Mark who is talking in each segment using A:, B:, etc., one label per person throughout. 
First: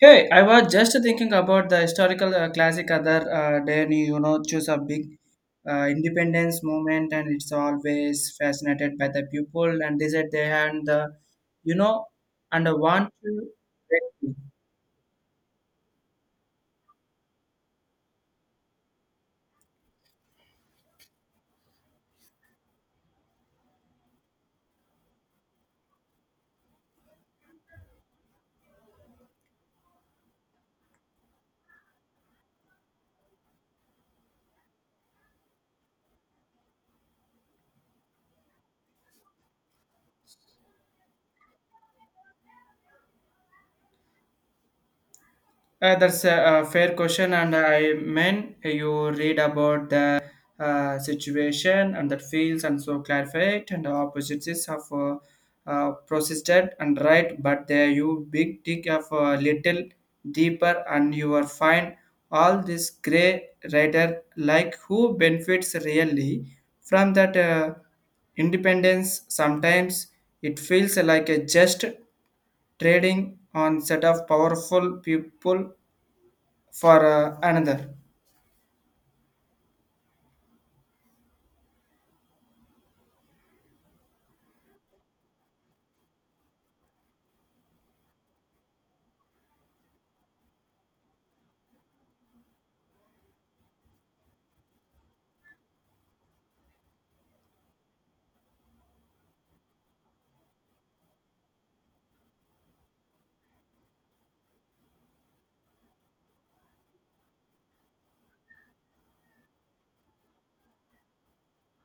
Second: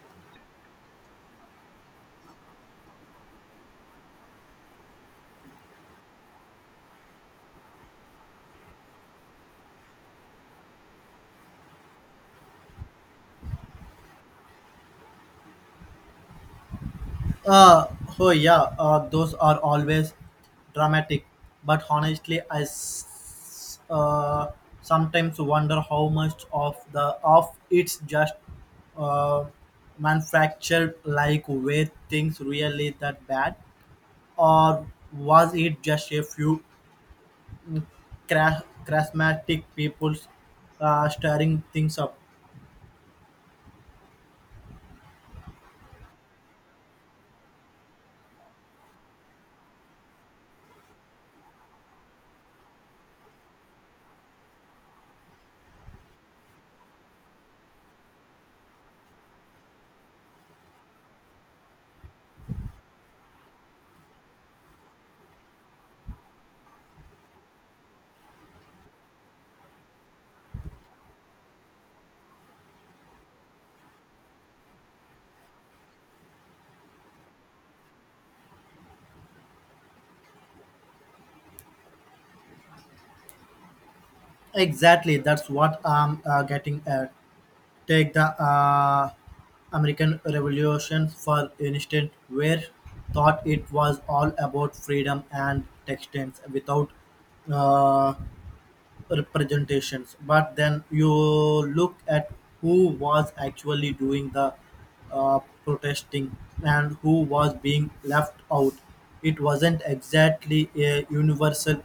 A: Hey, I was just thinking about the historical classic other day, and choose a big independence moment, and it's always fascinated by the people and they said they had the, you know, and want to.
B: Uh, oh yeah, those are always dramatic. But honestly, I sometimes wonder how much of the of it's just uh, manufactured. Like, were things really that bad, or was it just a few crash charismatic people stirring things up?
A: That's a fair question, and I mean you read about the situation and that feels and so clarify it and the opposites of persistent and right, but there you big dig of a little deeper and you will find all this gray rider like who benefits really from that independence. Sometimes it feels like a just trading on set of powerful people for another,
B: Exactly, that's what I'm getting at. Take the American Revolution, for instance, where thought it was all about freedom and textiles without uh, representations. But then you look at who was actually doing the protesting and who was being left out. It wasn't exactly a universal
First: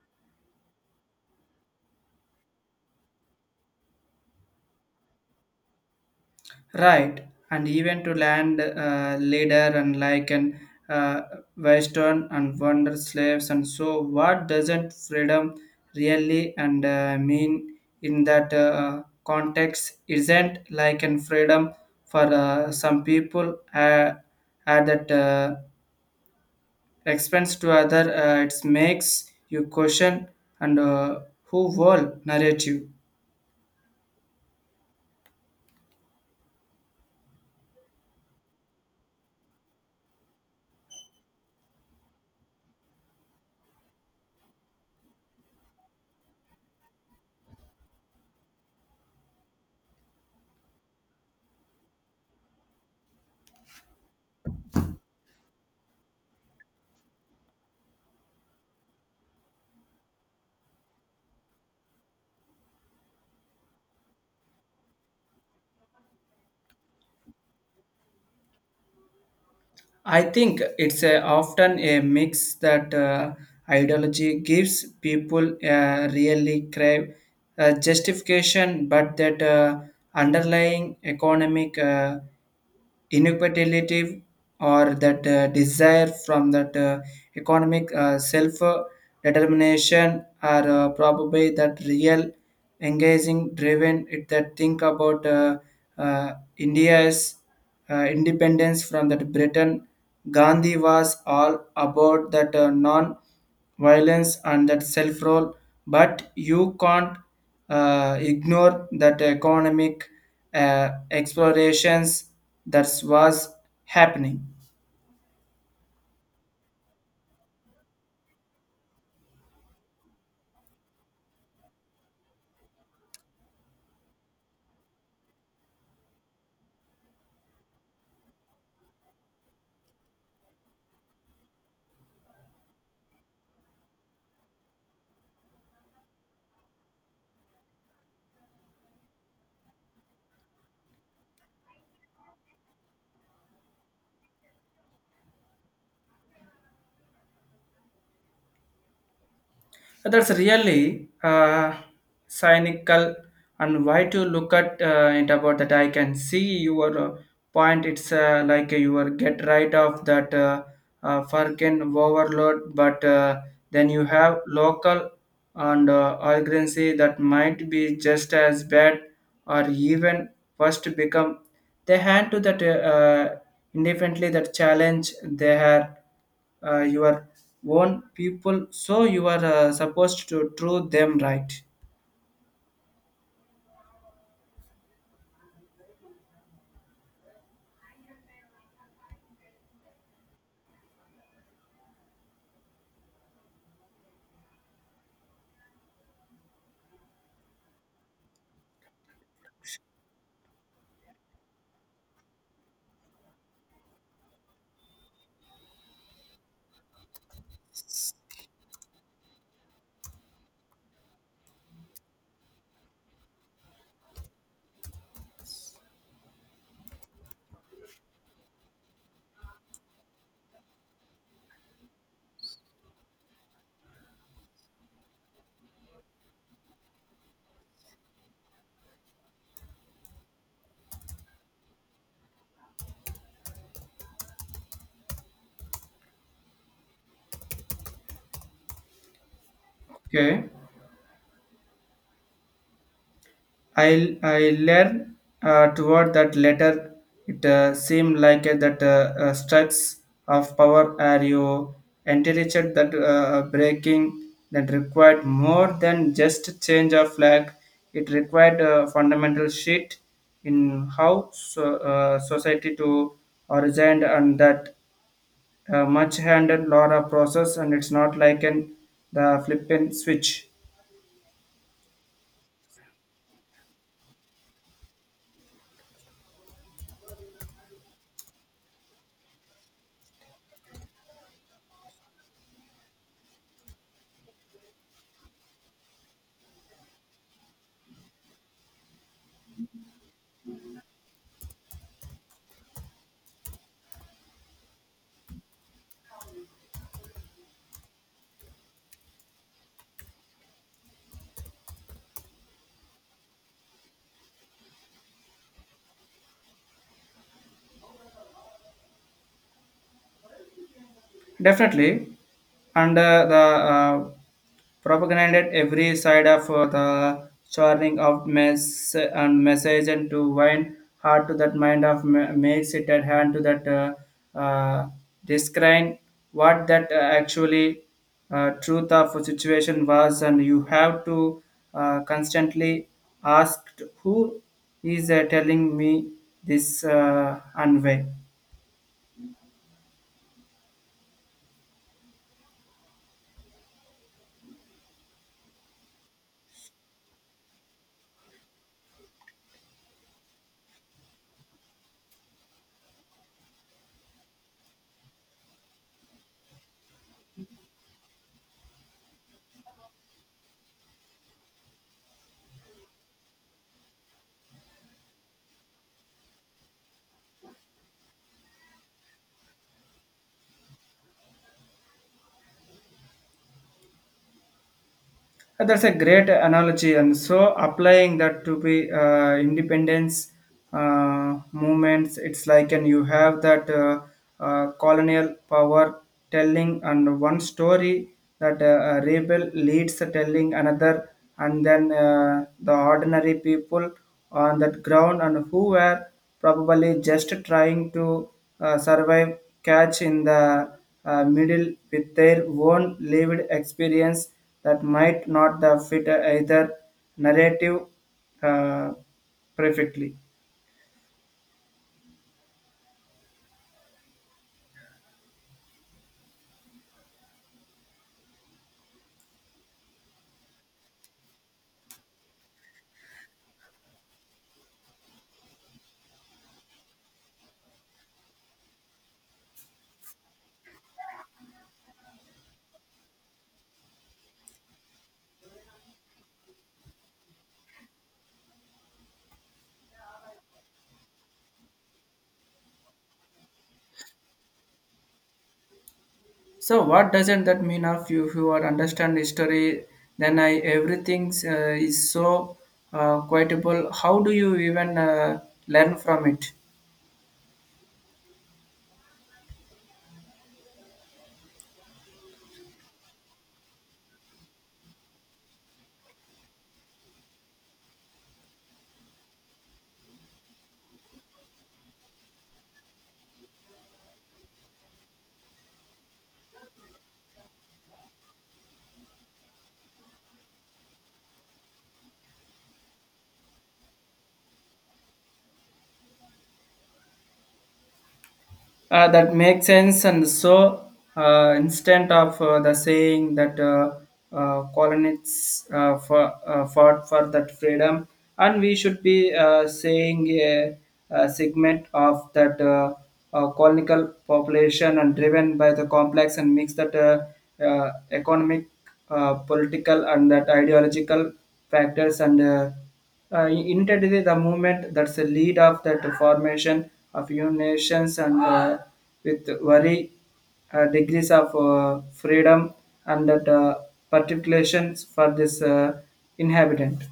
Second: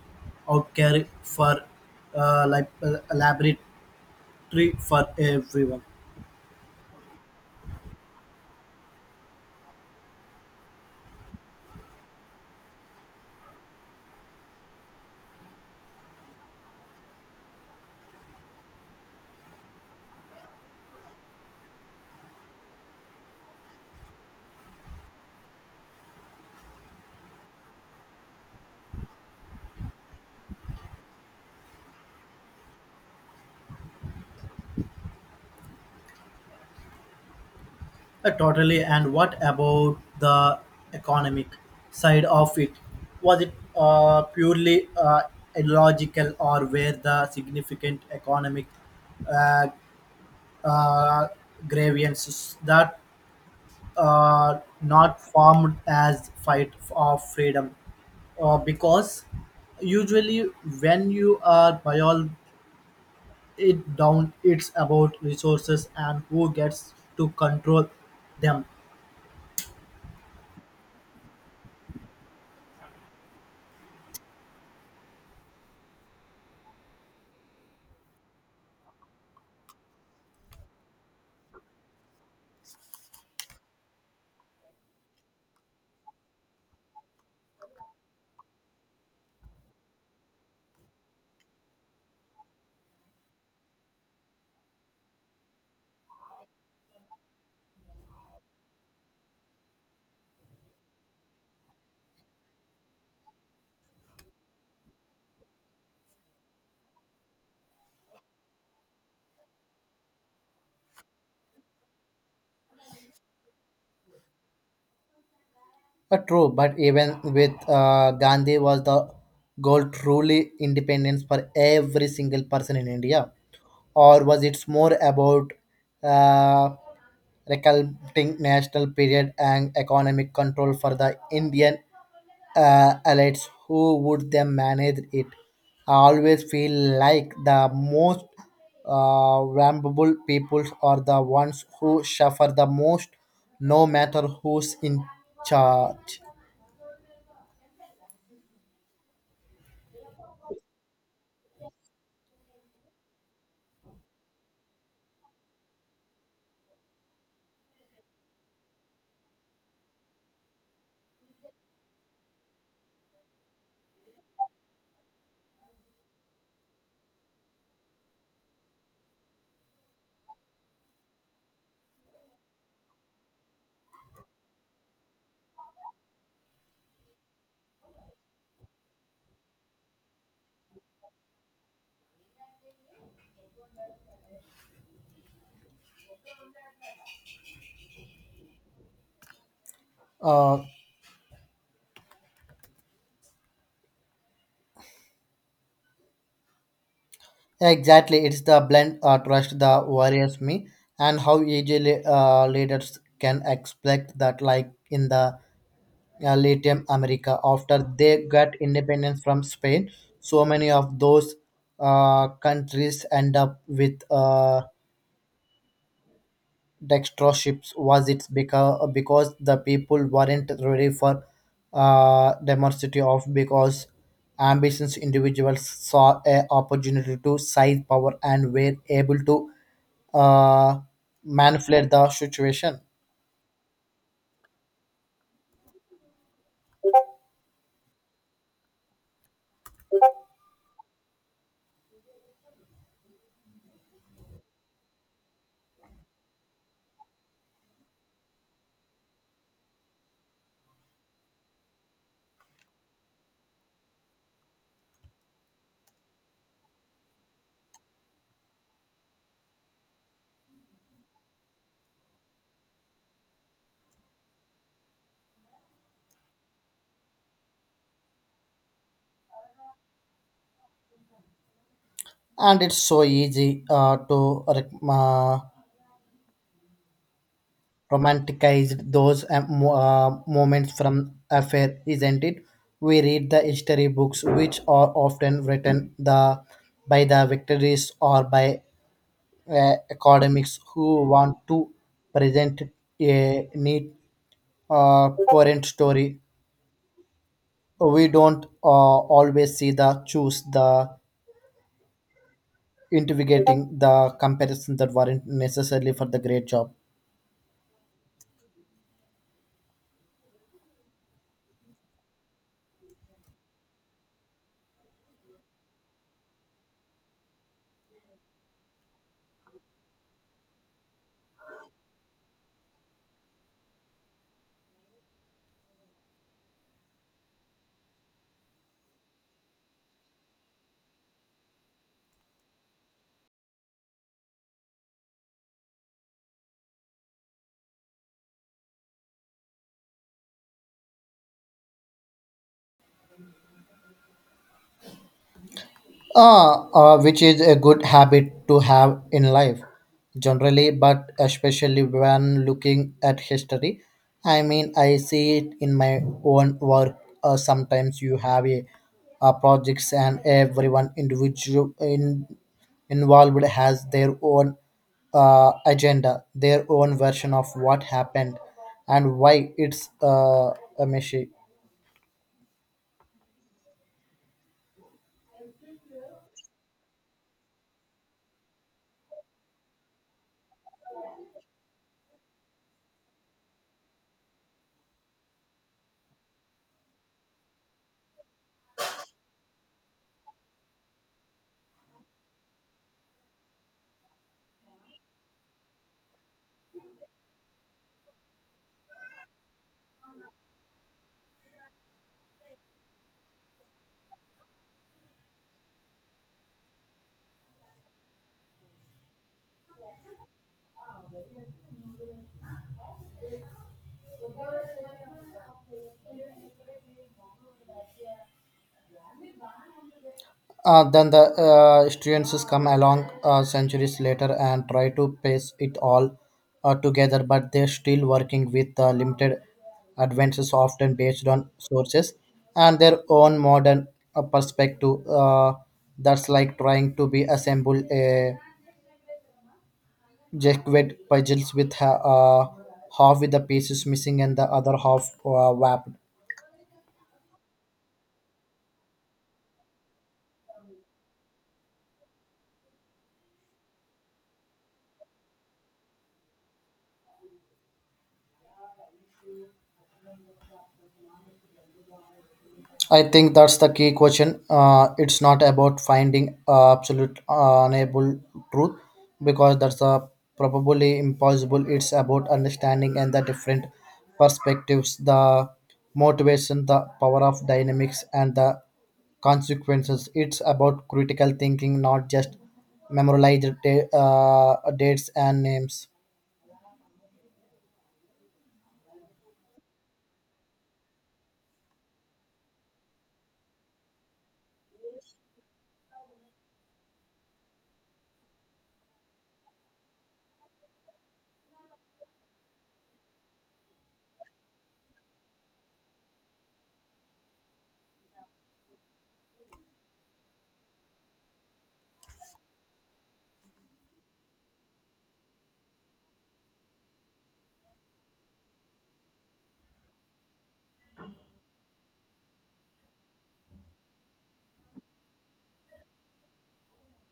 B: outcry for laboratory for everyone.
A: right, and even to land leader and like an uh, western and wonder slaves, and so what doesn't freedom really and mean in that context? Isn't like an freedom for some people at that expense to other it makes you question and who whole narrative.
B: Totally. And what about the economic side of it? Was it purely illogical, or were the significant economic uh, uh, grievances that not formed as fight of freedom? Because usually when you are boil it down, it's about resources and who gets to control them.
A: I think it's often a mix that ideology gives people really crave justification, but that underlying economic inequality or that desire from that economic self determination are probably that real engaging driven it. That think about india's independence from that Britain, Gandhi was all about that non-violence and that self-rule. But you can't ignore that economic explorations that was happening.
B: True, but even with Gandhi was the goal truly independence for every single person in India, or was it more about uh, recalculating national period and economic control for the Indian elites who would them manage it. I always feel like the most vulnerable peoples are the ones who suffer the most no matter who's in charge.
A: That's really cynical, and why to look at it about that. I can see your point. It's like you are get right of that Farkin overload, but then you have local and urgency that might be just as bad or even worse to become. They hand to that independently that challenge they had your own people, so you are supposed to do them right.
B: uh, exactly, it's the blend trust that worries me and how easily leaders can expect that, like in the Latin America after they got independence from Spain. So many of those countries end up with dictatorships. Was it because the people weren't ready for democracy of because ambitious individuals saw a opportunity to seize power and were able to uh, manipulate the situation.
A: Okay. i I learn toward that letter. It seemed like that struts of power are you intelligent that breaking that required more than just change of flag. It required a fundamental shift in how so, society to origin and that much handed Laura process, and it's not like an the flip and switch.
B: And it's so easy to romanticized those moments from affair, isn't it? We read the history books, which are often written the by the victories or by academics who want to present a neat current story. We don't always see the choose the investigating the comparison that weren't necessarily for the great job.
A: Definitely, and the propagated every side of the churning of mess and message and to wind hard to that mind of makes it at hand to that describe what that actually truth of a situation was, and you have to constantly ask who is telling me this unway.
B: Which is a good habit to have in life generally, but especially when looking at history. I mean, I see it in my own work. Sometimes you have projects, and everyone involved has their own agenda, their own version of what happened and why it's a messy.
A: That's a great analogy, and so applying that to be independence movements, it's like and you have that colonial power telling and one story, that a rebel leads the telling another, and then the ordinary people on that ground and who were probably just trying to survive catch in the middle with their own lived experience that might not the fit either narrative uh, perfectly.
B: Then the students come along centuries later and try to pace it all together, but they're still working with limited advances, often based on sources and their own modern perspective. That's like trying to be assemble a Jacquard puzzles with half with the pieces missing and the other half wrapped.
A: So what doesn't that mean of you who are understand history, then I everything is so quotable? How do you even learn from it?
B: I think that's the key question. It's not about finding absolute unable truth because that's probably impossible. It's about understanding and the different perspectives, the motivation, the power of dynamics, and the consequences. It's about critical thinking, not just memorized dates and names.
A: That makes sense, and so instead of the saying that colonists fought for that freedom, and we should be saying a segment of that colonial population and driven by the complex and mix that economic, political, and that ideological factors and internally, the movement that's the lead of that formation of new nations and with very degrees of freedom and that particulations for this inhabitant.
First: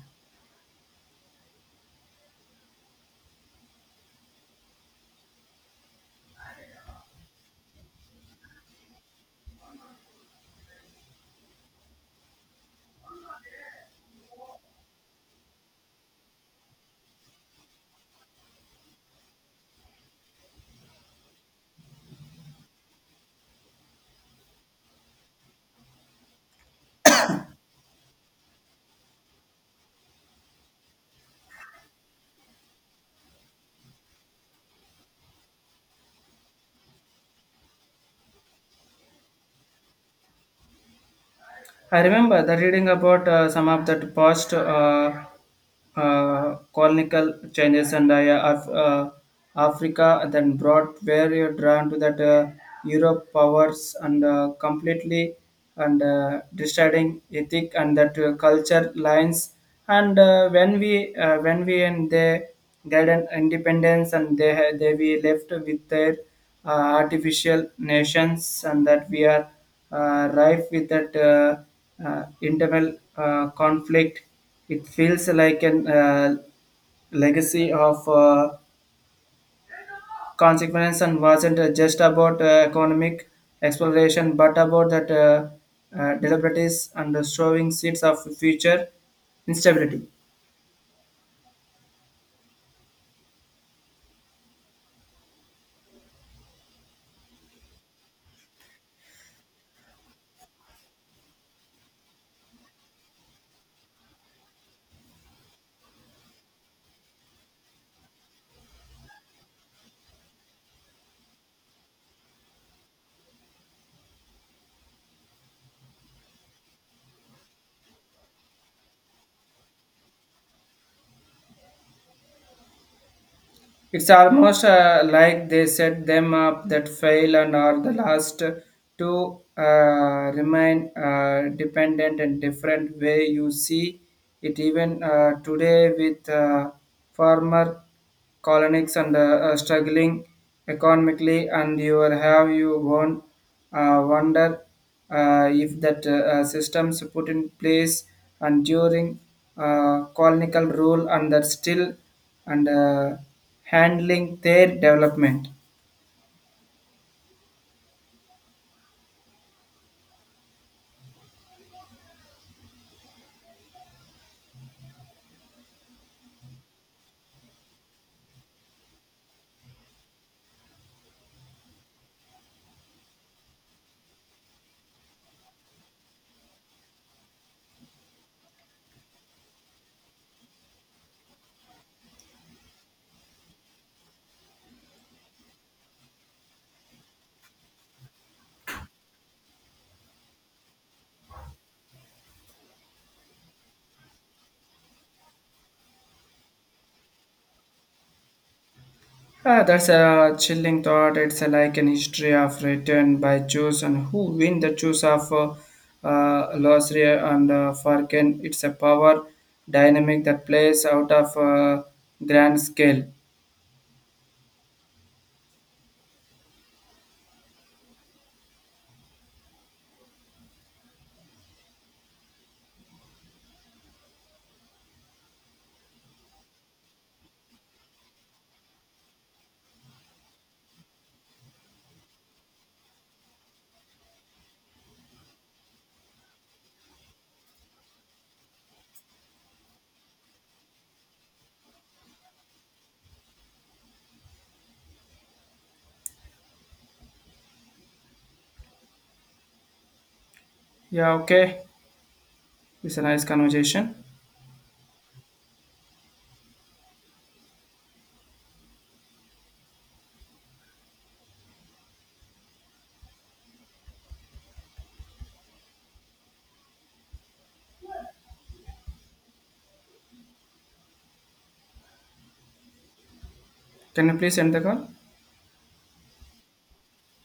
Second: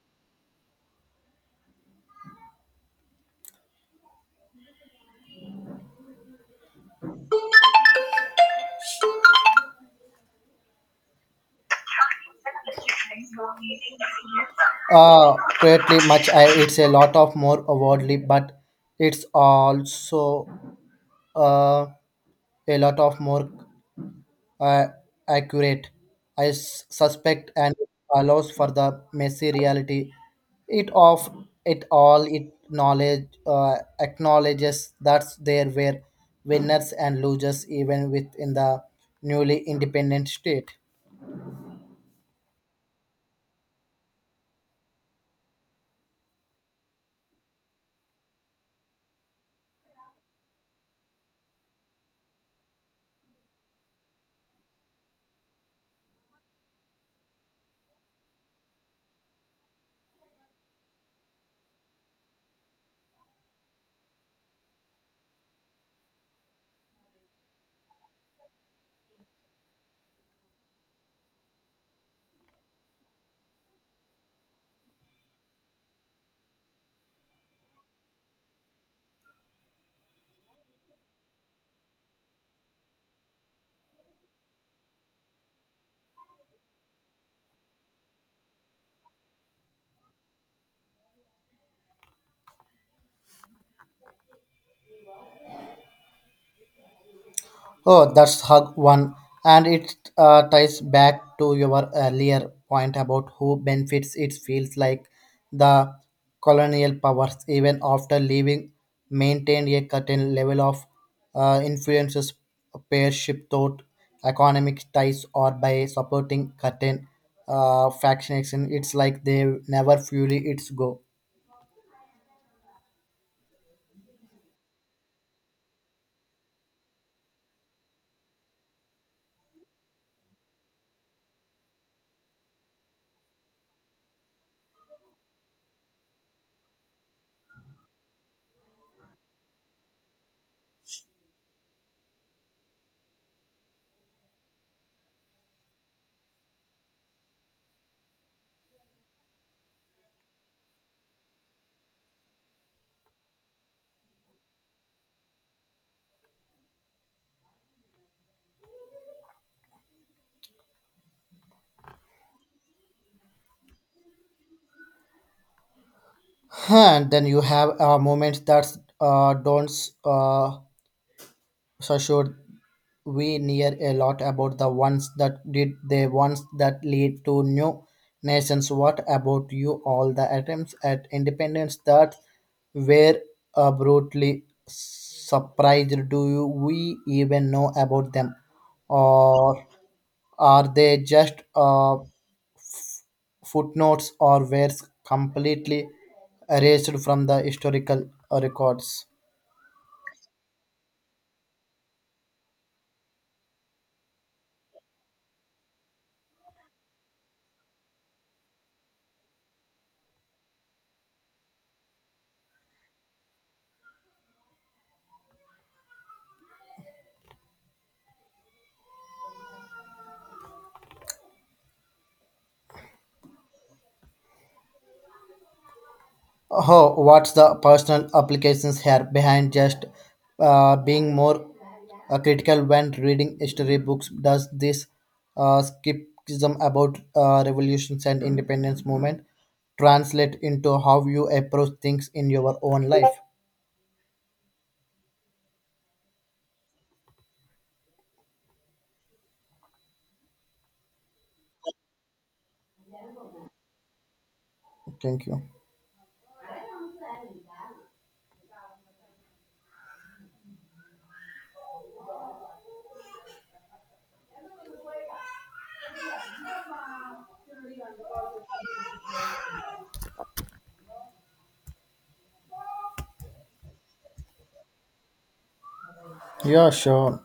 B: Greatly much. I, it's a lot of more worldly, but it's also uh, a lot of more uh, accurate, I suspect, and allows for the messy reality. It of it all, it knowledge acknowledges that there were winners and losers even within the newly independent state.
A: I remember the reading about some of that past colonial changes and, yeah, Africa, then brought where you're drawn to that Europe powers and completely and deciding ethic and that culture lines. And when we and they get an independence, and they we left with their uh, artificial nations and that we are rife with that internal conflict. It feels like an legacy of consequence and wasn't just about economic exploration, but about that deliberates and the showing seeds of future instability.
B: Oh, that's hug one, and it ties back to your earlier point about who benefits. It feels like the colonial powers, even after leaving, maintained a certain level of influences, pairship thought, economic ties, or by supporting certain factions. It's like they never fully its go.
A: It's almost like they set them up that fail and are the last to remain dependent in different way. You see it even today with farmer colonies and struggling economically, and you will have you won't wonder if that systems put in place and during colonial rule and that still and. Handling their development.
B: Huh. And then you have moments that don't. Uh, So sure, we hear a lot about the ones that did the ones that lead to new nations. What about you? All the attempts at independence that were brutally surprised. Do you, we even know about them, or are they just f- footnotes or were completely erased from the historical records?
A: Ah, that's a chilling thought. It's a, like an history of return by choose and who win the choose of Losria and Farken. It's a power dynamic that plays out of grand scale.
B: Oh, what's the personal applications here behind just being more critical when reading history books? Does this skepticism about revolutions and independence movement translate into how you approach things in your own life?
A: Yeah, okay. It's a nice conversation.
B: Thank you.
A: Can you please end the call?
B: Yeah, sure.